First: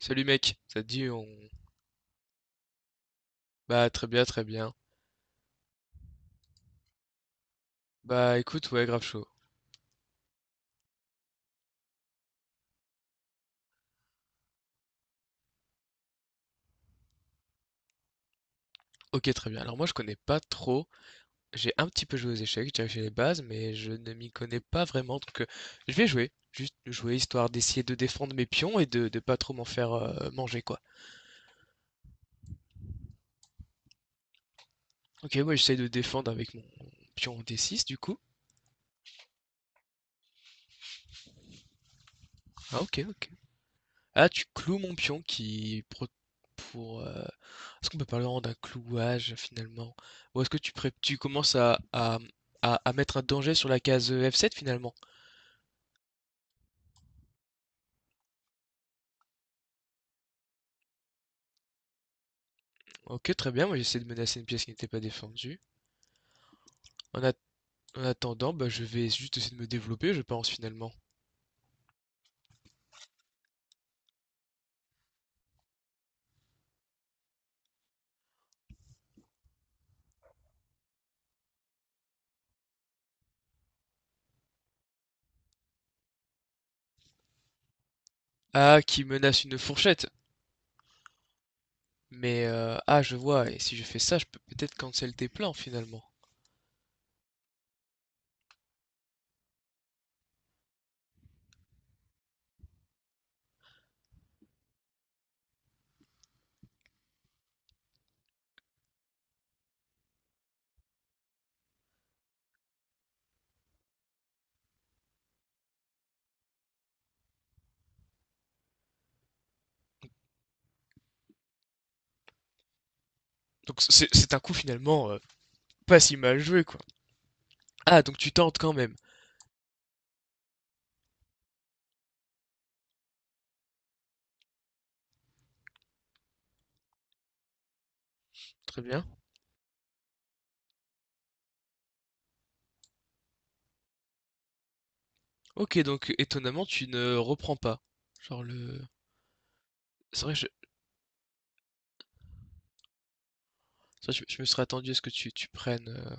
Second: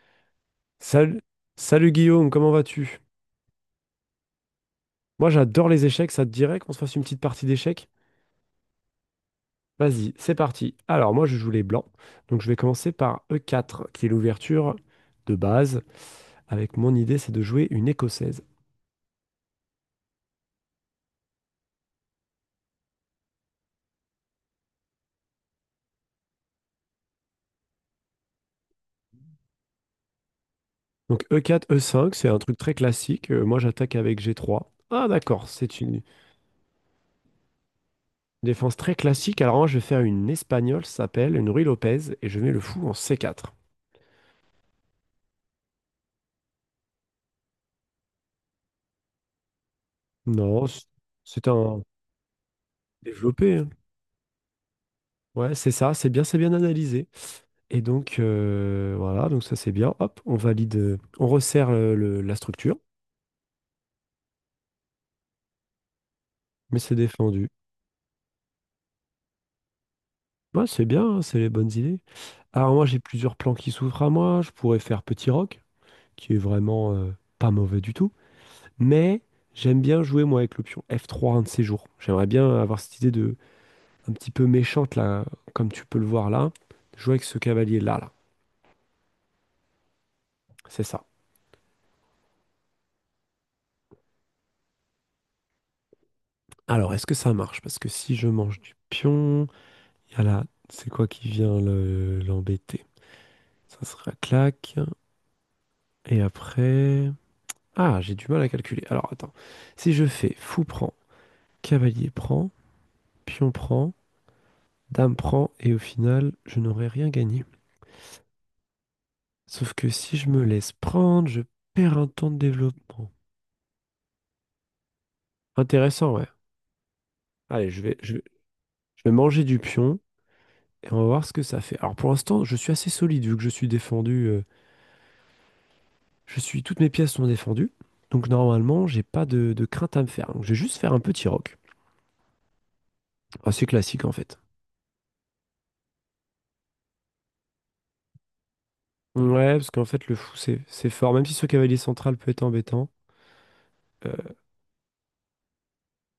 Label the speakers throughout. Speaker 1: Salut mec, ça te dit
Speaker 2: Salut,
Speaker 1: on...
Speaker 2: salut Guillaume, comment vas-tu?
Speaker 1: Bah très bien, très bien.
Speaker 2: Moi j'adore les échecs, ça te dirait qu'on se fasse une petite partie d'échecs?
Speaker 1: Bah écoute, ouais, grave chaud.
Speaker 2: Vas-y, c'est parti. Alors moi je joue les blancs, donc je vais commencer par E4, qui est l'ouverture de base, avec mon idée c'est de jouer une écossaise.
Speaker 1: Ok, très bien. Alors moi je connais pas trop, j'ai un petit peu joué aux échecs, j'ai déjà fait les bases, mais je ne m'y connais pas vraiment, donc je vais jouer. Juste jouer histoire d'essayer de défendre mes pions et de pas trop m'en faire manger quoi.
Speaker 2: Donc E4, E5, c'est un truc très classique. Moi j'attaque avec G3. Ah
Speaker 1: Ok,
Speaker 2: d'accord,
Speaker 1: moi j'essaye
Speaker 2: c'est
Speaker 1: de
Speaker 2: une
Speaker 1: défendre avec mon pion D6 du coup.
Speaker 2: défense très classique, alors moi je vais faire une espagnole, ça s'appelle une Ruy Lopez, et je mets le
Speaker 1: Ah
Speaker 2: fou en
Speaker 1: ok, ok.
Speaker 2: C4.
Speaker 1: Ah, tu cloues mon pion qui pro- pour est-ce qu'on peut parler vraiment d'un clouage finalement? Ou est-ce que
Speaker 2: Non, c-
Speaker 1: tu
Speaker 2: C'est
Speaker 1: commences
Speaker 2: un
Speaker 1: à mettre un danger
Speaker 2: développé, hein.
Speaker 1: sur la case F7 finalement?
Speaker 2: Ouais, c'est ça, c'est bien analysé. Et donc, voilà, donc ça c'est bien. Hop, on valide, on resserre la structure,
Speaker 1: Ok, très bien, moi j'essaie de menacer une pièce qui n'était pas défendue.
Speaker 2: mais c'est
Speaker 1: En, at-
Speaker 2: défendu.
Speaker 1: En attendant, bah, je vais juste essayer de me développer, je pense
Speaker 2: Ouais, c'est
Speaker 1: finalement.
Speaker 2: bien, hein, c'est les bonnes idées. Alors moi, j'ai plusieurs plans qui s'ouvrent à moi. Je pourrais faire Petit Rock, qui est vraiment pas mauvais du tout. Mais j'aime bien jouer, moi, avec l'option f trois un de ces jours. J'aimerais bien avoir cette idée un petit peu méchante, là, comme tu peux le voir là, jouer avec ce cavalier-là, là.
Speaker 1: Ah, qui menace une fourchette.
Speaker 2: C'est ça.
Speaker 1: Je vois, et si je fais ça, je peux peut-être cancel tes plans finalement.
Speaker 2: Alors, est-ce que ça marche? Parce que si je mange du pion, il y a là, c'est quoi qui vient l'embêter? Ça sera claque. Et après... Ah, j'ai du mal à calculer. Alors attends. Si je fais fou prend, cavalier prend, pion prend, dame prend, et au final, je n'aurai rien gagné. Sauf que si je me laisse prendre, je perds un temps de développement.
Speaker 1: Donc c'est un coup finalement pas
Speaker 2: Intéressant,
Speaker 1: si
Speaker 2: ouais.
Speaker 1: mal joué quoi.
Speaker 2: Allez,
Speaker 1: Ah, donc tu tentes quand même.
Speaker 2: je vais manger du pion et on va voir ce que ça fait. Alors pour l'instant, je suis assez solide vu que je suis défendu. Je suis, toutes mes pièces sont défendues. Donc
Speaker 1: Très
Speaker 2: normalement, j'ai
Speaker 1: bien.
Speaker 2: pas de crainte à me faire. Donc je vais juste faire un petit rock. Assez classique en fait.
Speaker 1: OK, donc étonnamment, tu ne reprends pas? Genre le
Speaker 2: Ouais, parce qu'en fait, le
Speaker 1: c'est vrai,
Speaker 2: fou,
Speaker 1: je
Speaker 2: c'est fort. Même si ce cavalier central peut être embêtant.
Speaker 1: C'est vrai,
Speaker 2: euh,
Speaker 1: je me serais attendu à ce que tu prennes,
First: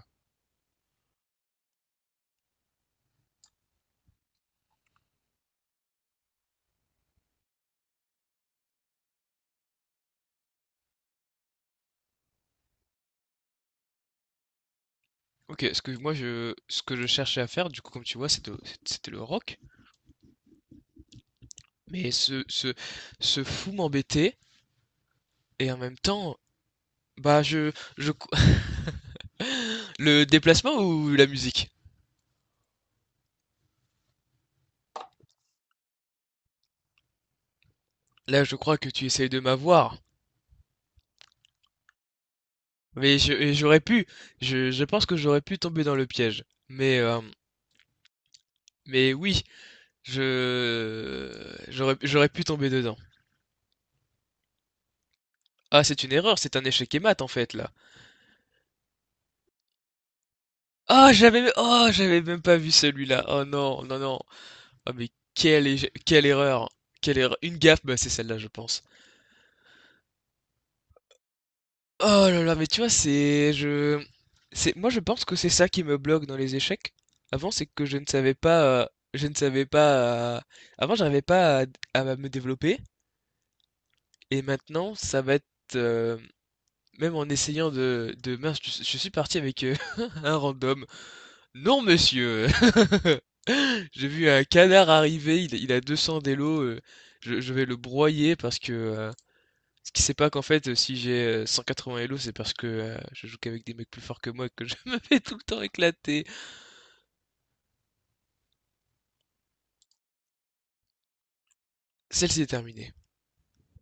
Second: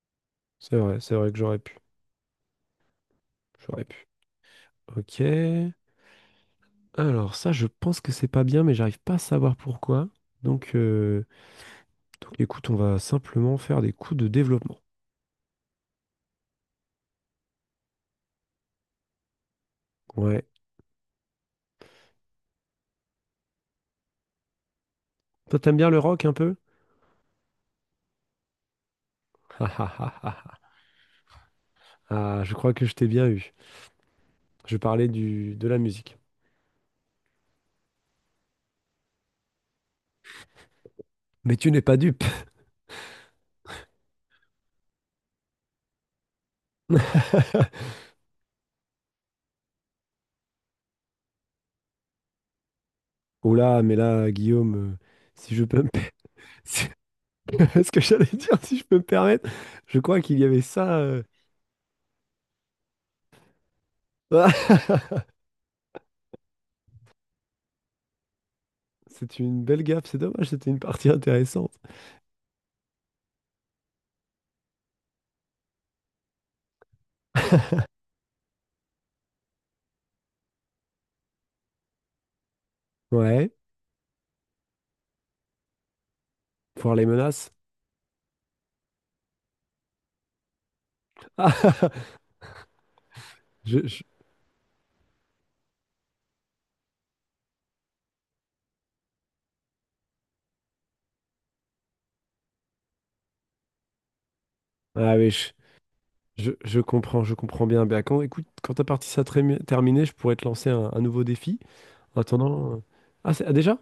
Speaker 2: c'est vrai, c'est vrai que j'aurais pu. J'aurais pu. Ok. Alors, ça, je pense que c'est pas bien, mais j'arrive pas à savoir pourquoi. Donc, euh, donc écoute, on va simplement faire des coups de développement.
Speaker 1: OK, ce que je cherchais à faire, du coup, comme tu vois, c'était le rock,
Speaker 2: Ouais.
Speaker 1: mais ce fou m'embêtait
Speaker 2: Toi,
Speaker 1: et
Speaker 2: t'aimes
Speaker 1: en
Speaker 2: bien
Speaker 1: même
Speaker 2: le rock un
Speaker 1: temps,
Speaker 2: peu?
Speaker 1: bah, je
Speaker 2: Ah, ah,
Speaker 1: le
Speaker 2: ah, ah.
Speaker 1: déplacement ou la musique?
Speaker 2: Ah, je crois que je t'ai bien eu. Je parlais de la musique.
Speaker 1: Là, je crois que tu essayes de m'avoir,
Speaker 2: Mais tu n'es pas dupe.
Speaker 1: mais je et j'aurais pu, je pense que j'aurais pu tomber dans le piège, mais oui, je j'aurais pu tomber dedans.
Speaker 2: Oh là, mais là, Guillaume, si je peux
Speaker 1: Ah,
Speaker 2: me...
Speaker 1: c'est une erreur, c'est un
Speaker 2: si-
Speaker 1: échec et mat en fait là.
Speaker 2: ce que j'allais dire, si je peux me permettre, je crois qu'il y avait ça.
Speaker 1: J'avais même pas vu celui-là. Oh non, non, non. Ah,
Speaker 2: Ah,
Speaker 1: quelle erreur. Quelle erreur. Une gaffe, bah, c'est celle-là, je pense.
Speaker 2: C'est une belle gaffe, c'est dommage, c'était une partie intéressante.
Speaker 1: Oh là là, Moi, je pense que c'est ça qui me bloque dans les échecs. Avant, c'est que je ne savais pas. Je ne savais pas. Avant, j'arrivais pas à... à me développer.
Speaker 2: Ouais,
Speaker 1: Et maintenant, ça va être. euh,
Speaker 2: voir les
Speaker 1: Même en
Speaker 2: menaces.
Speaker 1: essayant Mince, je suis parti avec un random. Non,
Speaker 2: Ah,
Speaker 1: monsieur.
Speaker 2: je, je-
Speaker 1: J'ai vu un canard arriver, il a 200 d'élo, je vais le broyer parce que ce qui sait pas qu'en fait, si j'ai 180 élo, c'est parce que je joue qu'avec des mecs plus forts que moi et que je me
Speaker 2: ah
Speaker 1: fais
Speaker 2: oui,
Speaker 1: tout le temps éclater.
Speaker 2: je comprends bien. Bah, écoute, quand ta partie sera terminée, je pourrais te lancer un nouveau défi. En
Speaker 1: Celle-ci est
Speaker 2: attendant.
Speaker 1: terminée.
Speaker 2: Ah, ah, déjà?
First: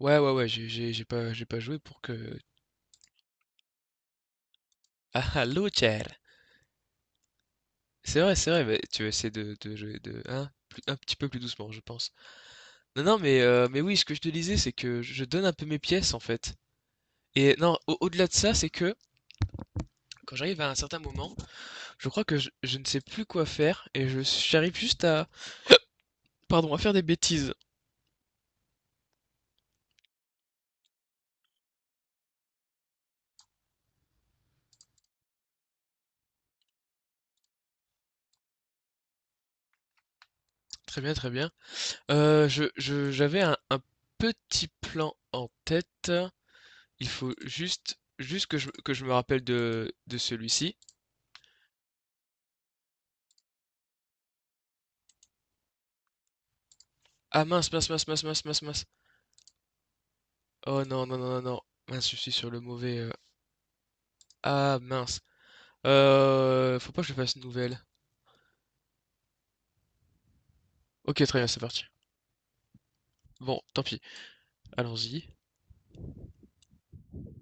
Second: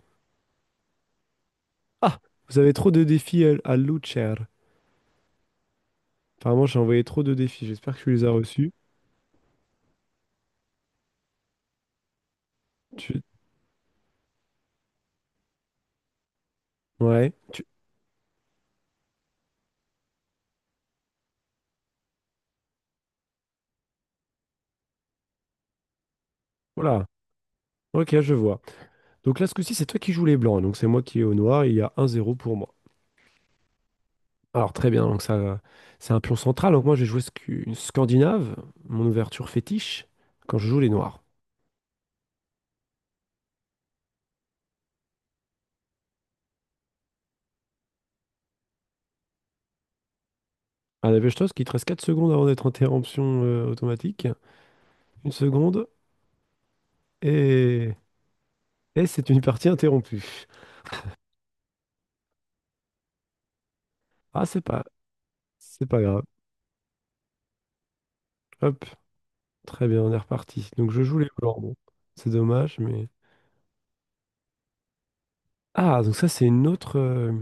Speaker 1: Ouais, ouais, ouais, j'ai pas joué pour que...
Speaker 2: Ah, vous avez trop de défis à Lucher.
Speaker 1: Ah, ah, Lothar.
Speaker 2: Apparemment, j'ai envoyé trop de défis, j'espère que tu les as
Speaker 1: C'est vrai,
Speaker 2: reçus.
Speaker 1: mais tu vas essayer de jouer de, hein, un petit peu plus doucement, je pense. Non, non,
Speaker 2: Tu...
Speaker 1: mais oui, ce que je te disais, c'est que je donne un peu mes pièces, en fait.
Speaker 2: Ouais,
Speaker 1: Et
Speaker 2: tu...
Speaker 1: non, au-delà de ça, c'est que quand j'arrive à un certain moment, je crois que je ne sais plus quoi faire et je j'arrive juste à pardon, à faire des
Speaker 2: voilà.
Speaker 1: bêtises.
Speaker 2: Ok, je vois. Donc là, ce coup-ci, c'est toi qui joues les blancs, donc c'est moi qui ai au noir, il y a un zéro pour moi. Alors très bien, donc ça, c'est un pion central. Donc moi, je vais jouer une Scandinave, mon ouverture fétiche, quand je joue les
Speaker 1: Très bien,
Speaker 2: noirs.
Speaker 1: très bien. J'avais un petit plan en tête. Il faut juste que que je me rappelle de celui-ci.
Speaker 2: À la Bestos, qui te reste 4 secondes avant d'être interruption automatique. Une seconde,
Speaker 1: Ah mince, mince,
Speaker 2: et,
Speaker 1: mince, mince, mince, mince, mince.
Speaker 2: et c'est une partie interrompue.
Speaker 1: Oh non, non, non, non, non. Mince, je suis sur le mauvais.
Speaker 2: Ah, c'est
Speaker 1: Ah
Speaker 2: pas,
Speaker 1: mince.
Speaker 2: c'est pas grave.
Speaker 1: Faut pas que je fasse une nouvelle.
Speaker 2: Hop, très bien, on est reparti. Donc je joue
Speaker 1: Ok,
Speaker 2: les
Speaker 1: très bien,
Speaker 2: blancs,
Speaker 1: c'est
Speaker 2: bon.
Speaker 1: parti.
Speaker 2: C'est dommage, mais...
Speaker 1: Bon, tant pis. Allons-y.
Speaker 2: Ah, donc ça, c'est une autre...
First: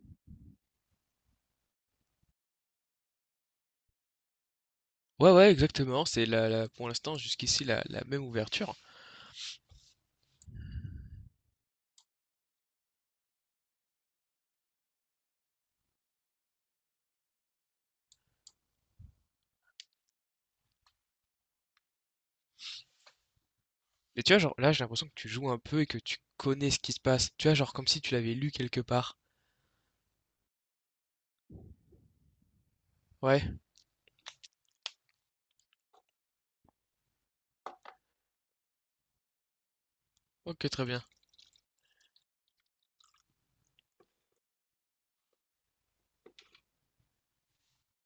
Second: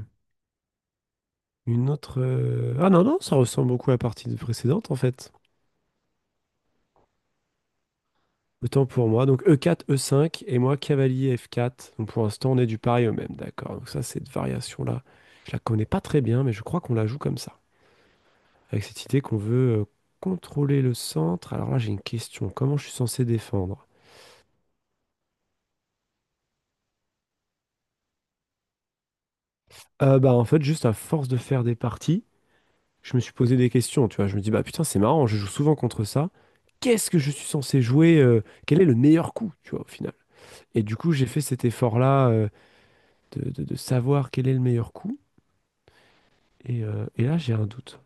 Speaker 2: Une autre... Ah non, non, ça ressemble beaucoup à la partie précédente, en
Speaker 1: Ouais,
Speaker 2: fait.
Speaker 1: ouais, exactement. C'est pour l'instant, jusqu'ici, la même ouverture.
Speaker 2: Autant pour moi. Donc E4, E5 et moi cavalier F4. Donc pour l'instant, on est du pareil au même, d'accord. Donc ça, cette variation-là, je la connais pas très bien, mais je crois qu'on la joue comme ça. Avec cette idée qu'on veut contrôler le centre. Alors là, j'ai une question. Comment je suis censé défendre?
Speaker 1: Mais tu vois, genre, là, j'ai l'impression que tu joues un peu et que tu connais ce qui se passe. Tu vois, genre, comme si tu l'avais lu quelque part.
Speaker 2: Bah en fait, juste à force de faire des parties, je me suis
Speaker 1: Ouais,
Speaker 2: posé des questions, tu vois. Je me dis, bah putain, c'est marrant, je joue souvent contre ça. Qu'est-ce que je suis censé jouer? Quel est le meilleur coup, tu vois, au final?
Speaker 1: ok,
Speaker 2: Et
Speaker 1: très
Speaker 2: du
Speaker 1: bien.
Speaker 2: coup, j'ai fait cet effort-là de savoir quel est le meilleur coup. Et là, j'ai un doute.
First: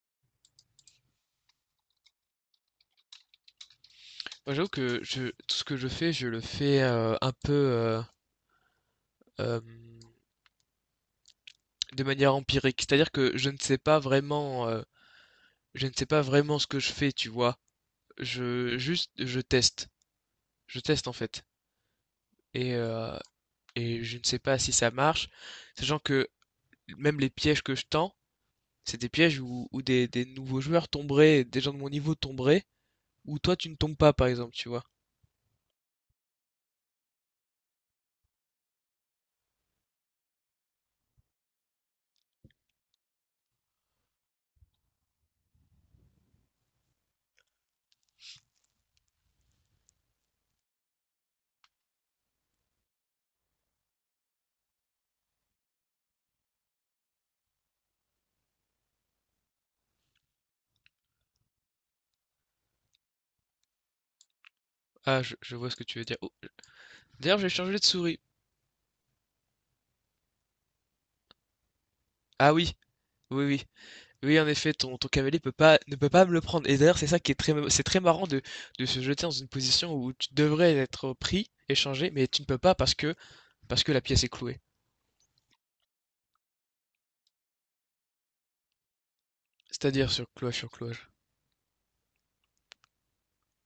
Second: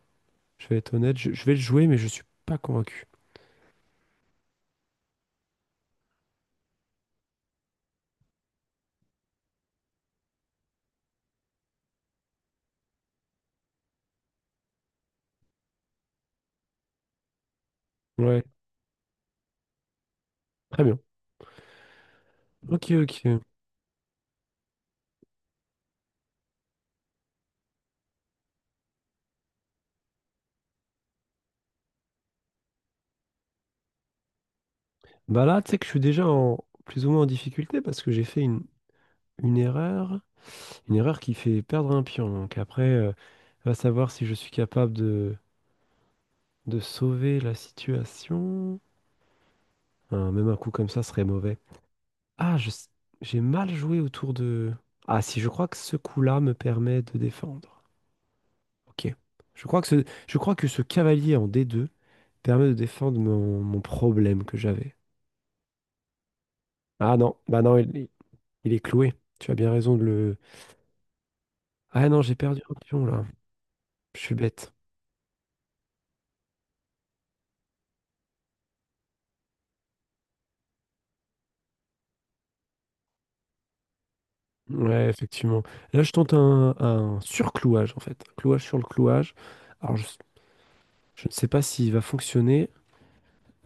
Speaker 2: Je vais être honnête, je vais le jouer, mais je suis pas convaincu.
Speaker 1: Moi, j'avoue que tout ce que je fais, je le fais un peu euh, de manière empirique. C'est-à-dire que je ne sais pas vraiment, je ne sais pas vraiment ce que je fais, tu vois.
Speaker 2: Ouais,
Speaker 1: Juste, je teste. Je
Speaker 2: très bien.
Speaker 1: teste, en fait. et,
Speaker 2: Ok,
Speaker 1: euh,
Speaker 2: ok.
Speaker 1: et je ne sais pas si ça marche, sachant que même les pièges que je tends, c'est des pièges où, où des nouveaux joueurs tomberaient, des gens de mon niveau tomberaient, où toi tu ne tombes pas par exemple, tu vois.
Speaker 2: Bah là, tu sais que je suis déjà plus ou moins en difficulté parce que j'ai fait une erreur. Une erreur qui fait perdre un pion. Va savoir si je suis capable de sauver la situation. Hein, même un coup comme ça serait mauvais. Ah, je s- j'ai mal joué autour de... Ah si, je crois que ce coup-là me permet de défendre. Ok. Je crois que ce cavalier en D2 permet de défendre mon problème que j'avais.
Speaker 1: Ah, je vois ce que tu veux dire. Oh,
Speaker 2: Ah non,
Speaker 1: d'ailleurs, j'ai
Speaker 2: bah non,
Speaker 1: changé de souris.
Speaker 2: il- Est cloué. Tu as bien raison de le. Ah non, j'ai
Speaker 1: Ah
Speaker 2: perdu
Speaker 1: oui,
Speaker 2: un pion là.
Speaker 1: oui, oui.
Speaker 2: Je suis
Speaker 1: Oui, en
Speaker 2: bête.
Speaker 1: effet, ton cavalier peut pas, ne peut pas me le prendre. Et d'ailleurs, c'est ça qui est très, c'est très marrant de se jeter dans une position où tu devrais être pris, échangé, mais tu ne peux pas parce que la pièce est clouée.
Speaker 2: Ouais, effectivement. Là, je tente un surclouage en fait. Un clouage sur le clouage. Alors, je,
Speaker 1: C'est-à-dire sur cloche sur cloche.
Speaker 2: je ne sais pas s'il va fonctionner.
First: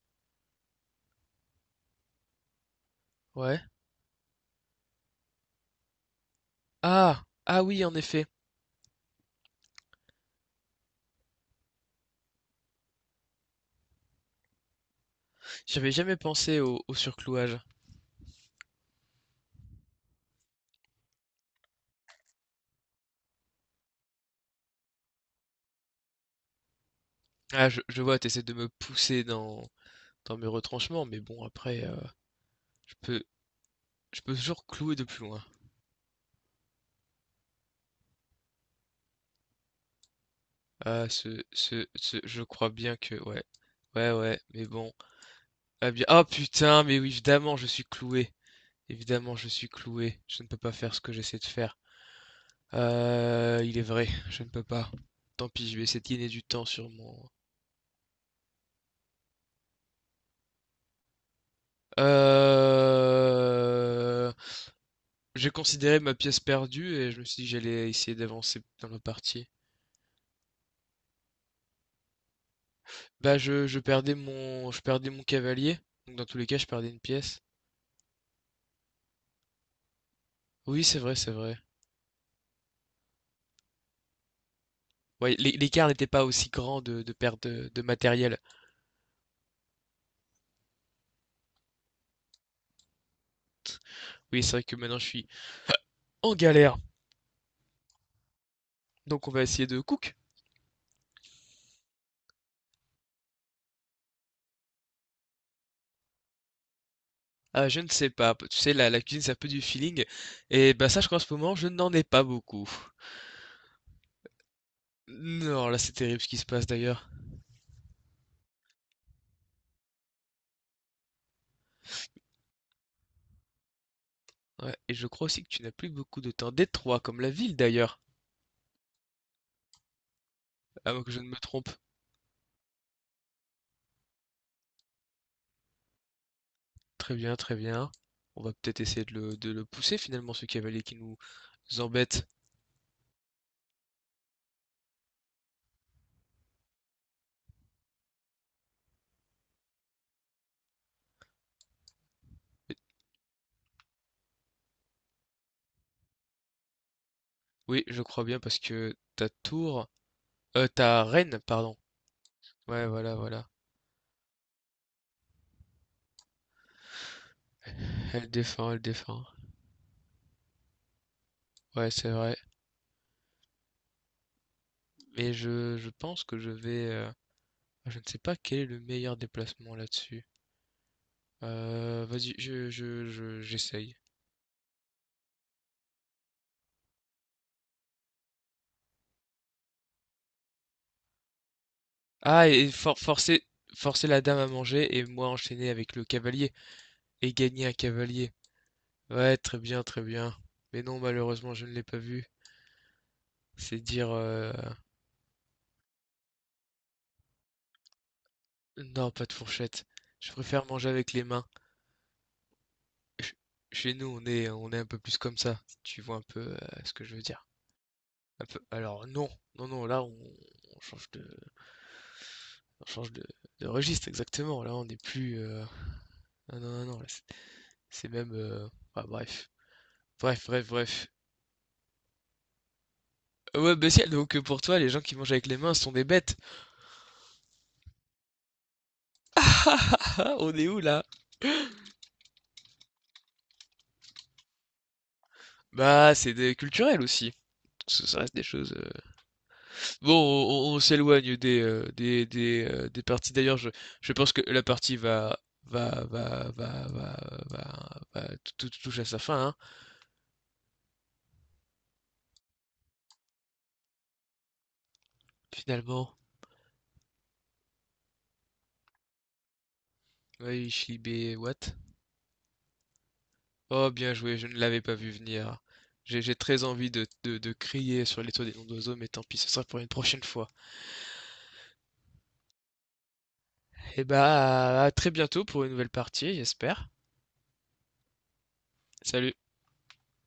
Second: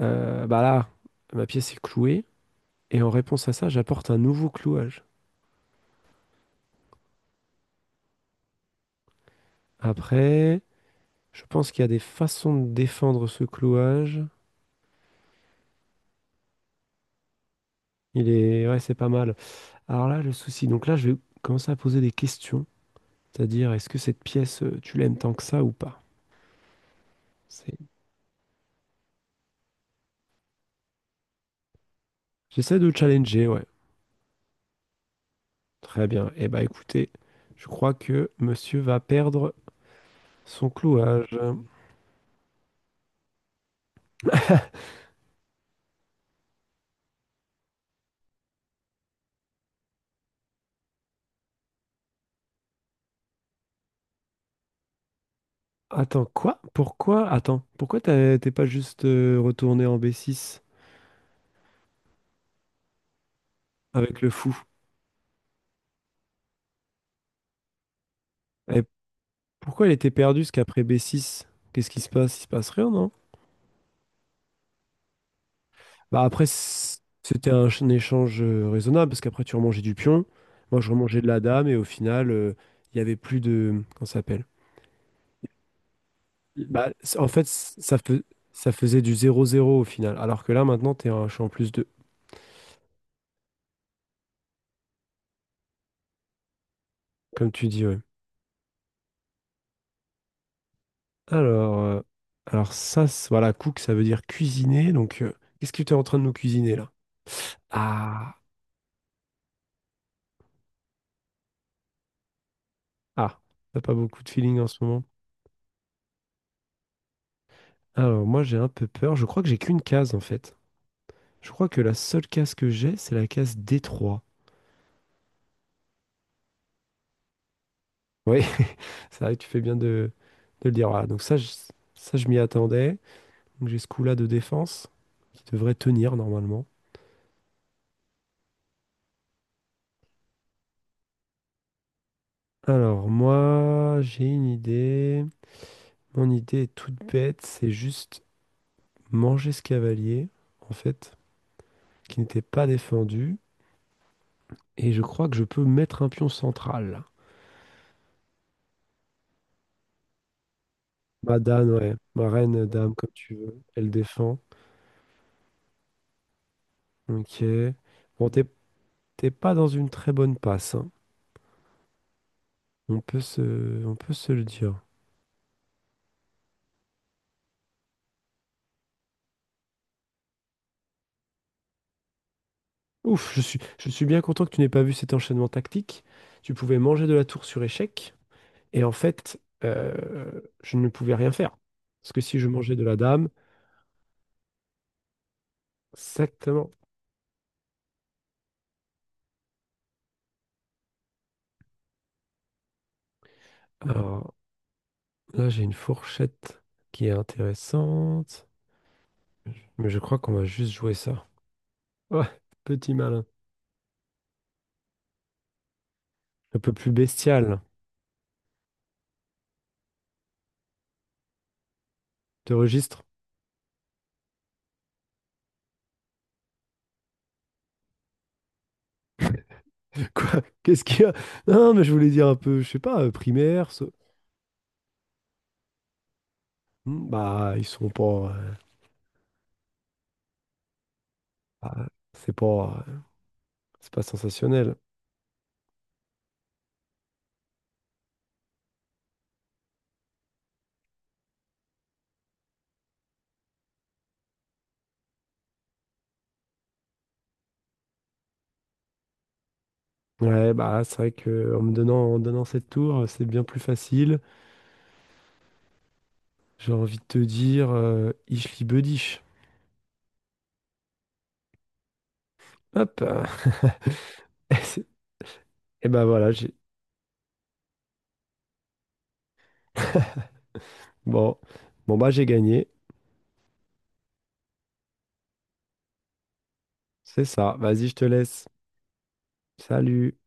Speaker 2: Bah là, ma pièce est clouée. Et en réponse à
Speaker 1: Ouais.
Speaker 2: ça, j'apporte un nouveau clouage.
Speaker 1: Ah, ah oui, en effet.
Speaker 2: Après, je pense qu'il y a des façons de défendre ce clouage.
Speaker 1: J'avais jamais pensé au surclouage.
Speaker 2: Il est. Ouais, c'est pas mal. Alors là, le souci. Donc là, je vais commencer à poser des questions. C'est-à-dire, est-ce que cette pièce, tu l'aimes tant que ça ou pas?
Speaker 1: Ah,
Speaker 2: C'est-
Speaker 1: je vois, t'essaies de me pousser dans mes retranchements, mais bon, après,
Speaker 2: J'essaie
Speaker 1: je
Speaker 2: de
Speaker 1: peux,
Speaker 2: challenger, ouais.
Speaker 1: je peux toujours clouer de plus loin.
Speaker 2: Très bien. Eh bah écoutez, je crois que monsieur va perdre son
Speaker 1: Ah,
Speaker 2: clouage.
Speaker 1: je crois bien que, ouais, ouais, ouais, mais bon. Ah bien, oh putain, mais oui, évidemment, je suis cloué. Évidemment, je suis cloué. Je ne peux pas faire ce que j'essaie de faire. Il est vrai, je ne peux pas. Tant pis, je vais essayer de
Speaker 2: Attends,
Speaker 1: gagner du
Speaker 2: quoi?
Speaker 1: temps sur mon.
Speaker 2: Pourquoi? Attends, t'es pas juste retourné en B6 avec le
Speaker 1: Euh...
Speaker 2: fou?
Speaker 1: J'ai considéré ma pièce perdue et je me suis dit que j'allais essayer d'avancer
Speaker 2: Et
Speaker 1: dans la partie.
Speaker 2: pourquoi il était perdu ce qu'après B6? Qu'est-ce qui se passe? Il se passe rien, non?
Speaker 1: Bah je perdais mon cavalier, donc
Speaker 2: Bah
Speaker 1: dans tous
Speaker 2: après,
Speaker 1: les cas je perdais une pièce.
Speaker 2: c'était un échange raisonnable, parce qu'après tu remangeais du pion, moi
Speaker 1: Oui
Speaker 2: je
Speaker 1: c'est vrai,
Speaker 2: remangeais de
Speaker 1: c'est
Speaker 2: la
Speaker 1: vrai.
Speaker 2: dame, et au final, il y avait plus de... Comment ça s'appelle?
Speaker 1: Ouais, l'écart n'était pas aussi grand
Speaker 2: Bah,
Speaker 1: de
Speaker 2: c- en fait,
Speaker 1: perte
Speaker 2: c-
Speaker 1: de
Speaker 2: ça, fais-
Speaker 1: matériel.
Speaker 2: Ça faisait du zéro zéro au final. Alors que là, maintenant, t'es un champ plus 2,
Speaker 1: Oui c'est vrai que maintenant je suis en galère,
Speaker 2: comme tu dis, ouais.
Speaker 1: donc on va essayer de cook.
Speaker 2: Alors, euh, voilà, cook, ça veut dire cuisiner. Qu'est-ce que tu es en train de nous cuisiner là?
Speaker 1: Ah je ne sais
Speaker 2: Ah,
Speaker 1: pas, tu sais la cuisine c'est un peu du feeling, et bah sache qu'en ce moment je n'en ai pas beaucoup.
Speaker 2: ah, t'as pas beaucoup de feeling en ce moment.
Speaker 1: Non là c'est terrible ce qui se passe d'ailleurs.
Speaker 2: Alors, moi, j'ai un peu peur. Je crois que j'ai qu'une case, en fait. Je crois que la seule case que j'ai, c'est la case d trois.
Speaker 1: Ouais, et je crois aussi que tu n'as plus beaucoup de temps. Détroit comme la ville d'ailleurs,
Speaker 2: Oui, c'est vrai, que tu fais bien de le dire.
Speaker 1: à moins
Speaker 2: Voilà,
Speaker 1: que je ne me trompe.
Speaker 2: ça, je m'y attendais. Donc, j'ai ce coup-là de défense qui devrait tenir normalement.
Speaker 1: Très bien, très bien. On va peut-être essayer de le pousser finalement, ce cavalier qui nous embête.
Speaker 2: Alors, moi, j'ai une idée. Mon idée est toute bête, c'est juste manger ce cavalier, en fait, qui n'était pas défendu. Et je crois que je peux mettre un pion central.
Speaker 1: Oui, je crois bien parce que ta
Speaker 2: Ma
Speaker 1: reine,
Speaker 2: dame,
Speaker 1: pardon.
Speaker 2: ouais. Ma reine,
Speaker 1: Ouais,
Speaker 2: dame, comme
Speaker 1: voilà,
Speaker 2: tu
Speaker 1: voilà.
Speaker 2: veux. Elle défend. Ok.
Speaker 1: Elle
Speaker 2: Bon,
Speaker 1: défend, elle défend.
Speaker 2: t'es pas dans une très bonne passe, hein.
Speaker 1: Ouais, c'est vrai.
Speaker 2: On peut se, on peut se le dire.
Speaker 1: Mais je pense que je vais. Je ne sais pas quel est le meilleur déplacement là-dessus. Vas-y,
Speaker 2: Ouf, je
Speaker 1: j'essaye.
Speaker 2: suis bien content que tu n'aies pas vu cet enchaînement tactique. Tu pouvais manger de la tour sur échec. Et en fait, je ne pouvais rien faire. Parce que si je
Speaker 1: Ah,
Speaker 2: mangeais de la dame,
Speaker 1: forcer forcer la dame à manger et moi enchaîner avec le cavalier
Speaker 2: exactement.
Speaker 1: et gagner un cavalier. Ouais, très bien, très bien. Mais non, malheureusement, je ne l'ai pas vu. C'est dire...
Speaker 2: Alors
Speaker 1: euh,
Speaker 2: là, j'ai une fourchette qui est intéressante.
Speaker 1: Non, pas de fourchette.
Speaker 2: Mais je crois
Speaker 1: Je
Speaker 2: qu'on va
Speaker 1: préfère
Speaker 2: juste
Speaker 1: manger
Speaker 2: jouer
Speaker 1: avec les
Speaker 2: ça.
Speaker 1: mains.
Speaker 2: Ouais, petit malin.
Speaker 1: Ch- Chez nous, on est un peu plus comme ça. Si tu vois un peu
Speaker 2: Un peu plus
Speaker 1: ce que je veux dire.
Speaker 2: bestial.
Speaker 1: Un peu... Alors, non, non, non, là, on change de...
Speaker 2: De
Speaker 1: On
Speaker 2: registre.
Speaker 1: change de registre, exactement. Là, on n'est plus... Non, non, non, non, là, c'est même... ah, bref.
Speaker 2: Quoi?
Speaker 1: Bref, bref,
Speaker 2: Qu'est-ce qu'il y
Speaker 1: bref.
Speaker 2: a? Non, mais je voulais dire un peu, je sais pas, primaire.
Speaker 1: Ouais,
Speaker 2: Ce-
Speaker 1: bah si, donc pour toi, les gens qui mangent avec les mains sont des bêtes.
Speaker 2: Hmm, Bah, ils sont pas.
Speaker 1: On est où là?
Speaker 2: Bah, c'est pas, euh, c'est pas sensationnel.
Speaker 1: Bah, culturel aussi. Ça reste des choses. Bon, on s'éloigne des parties. D'ailleurs, je pense que la partie va, va, va, va, va, va- tout, tout touche à sa fin, hein.
Speaker 2: Ouais, bah, c'est vrai que en me donnant, en donnant cette tour, c'est bien plus facile.
Speaker 1: Finalement.
Speaker 2: J'ai envie de te dire Ich liebe dich.
Speaker 1: Oui, Shlibé, what?
Speaker 2: Hop.
Speaker 1: Oh, bien joué, je ne l'avais pas vu venir.
Speaker 2: Et ben voilà,
Speaker 1: J'ai
Speaker 2: j'ai
Speaker 1: très envie de crier sur les toits des noms d'oiseaux, mais tant pis, ce sera pour une prochaine fois.
Speaker 2: bon. Bon bah j'ai gagné.
Speaker 1: Et bah, à très bientôt pour une nouvelle partie, j'espère.
Speaker 2: C'est ça. Vas-y, je te laisse.
Speaker 1: Salut.
Speaker 2: Salut.